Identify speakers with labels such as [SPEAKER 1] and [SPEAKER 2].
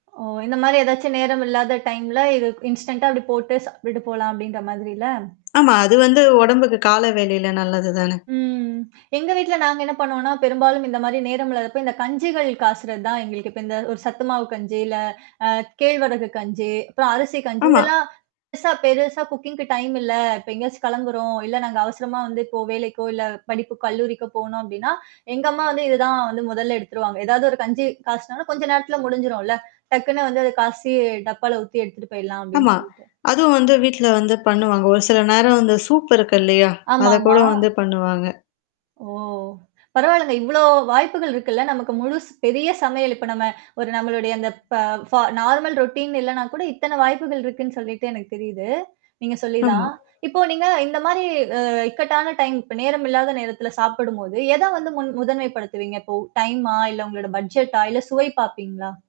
[SPEAKER 1] ஓ! இந்த மாரி ஏதாச்சும் நேரம் இல்லாத டைம்ல இது இன்ஸ்டன்டா அப்டி போட்டு சாப்பிட்டு போலாம் அப்டின்ற மாதிரில?
[SPEAKER 2] ஆமா. அது வந்து உடம்புக்கு கால வேலையில நல்லது தான.
[SPEAKER 1] ம். எங்க வீட்ல நாங்க என்ன பண்ணுவோம்ன்னா, பெரும்பாலும் இந்த மாரி நேரம் இல்லாதப்ப இந்த கஞ்சுகள் காசுறது தான் எங்களுக்கு இப்ப இந்த ஒரு சத்து மாவு கஞ்சு, இல்ல அ கேழ்வரகு கஞ்சு, அப்புறம் அரிசி கஞ்சு,
[SPEAKER 2] ஆமா.
[SPEAKER 1] இதெல்லாம் பெருசா பெருசா குக்கிங்க்கு டைம் இல்ல. இப்ப எங்கேயாச்சும் கிளம்புறோம். இல்ல நாங்க அவசரமா வந்து இப்போ வேலைக்கோ இல்ல படிப்பு கல்லூரிக்கோ போணோம் அப்படின்னா, எங்க அம்மா வந்து இதுதான் வந்து முதல்ல எடுத்துருவாங்க. ஏதாவது ஒரு கஞ்சு காய்ச்சி கொஞ்ச நேரத்துல முடிஞ்சுரும்ல. டக்குன்னு வந்து அது காய்சி டப்பால ஊத்தி எடுத்துட்டு போயிடலாம் அப்படின்னு
[SPEAKER 2] ஆமா.
[SPEAKER 1] சொல்ட்டு.
[SPEAKER 2] அதுவும் வந்து வீட்ல வந்து பண்ணுவாங்க. ஒரு சில நேரம் வந்து சூப் இருக்கு இல்லையா? அத கூட
[SPEAKER 1] ஆமாமா.
[SPEAKER 2] வந்து பண்ணுவாங்க.
[SPEAKER 1] ஓ! பரவாலங்க. இவ்வளோ வாய்ப்புகள் இருக்குல்ல. நமக்கு முழு பெரிய சமையல் இப்ப நம்ம ஒரு நம்மளுடைய அந்த ப ஃப நார்மல் ரொட்டீன் இல்லனா கூட இத்தன வாய்ப்புகள் இருக்குன்னு சொல்லிட்டு எனக்கு தெரியுது. நீங்க
[SPEAKER 2] ஆமா.
[SPEAKER 1] சொல்லிதான். இப்போ நீங்க இந்த மாரி அ இக்கட்டான டைம் இப்ப நேரம் இல்லாத நேரத்தில சாப்பிடும்போது, எதை வந்து முன் முதன்மைப்படுத்துவீங்க? இப்போ டைமா இல்ல உங்களோட பட்ஜெட்டா? இல்ல சுவை பார்ப்பீங்களா?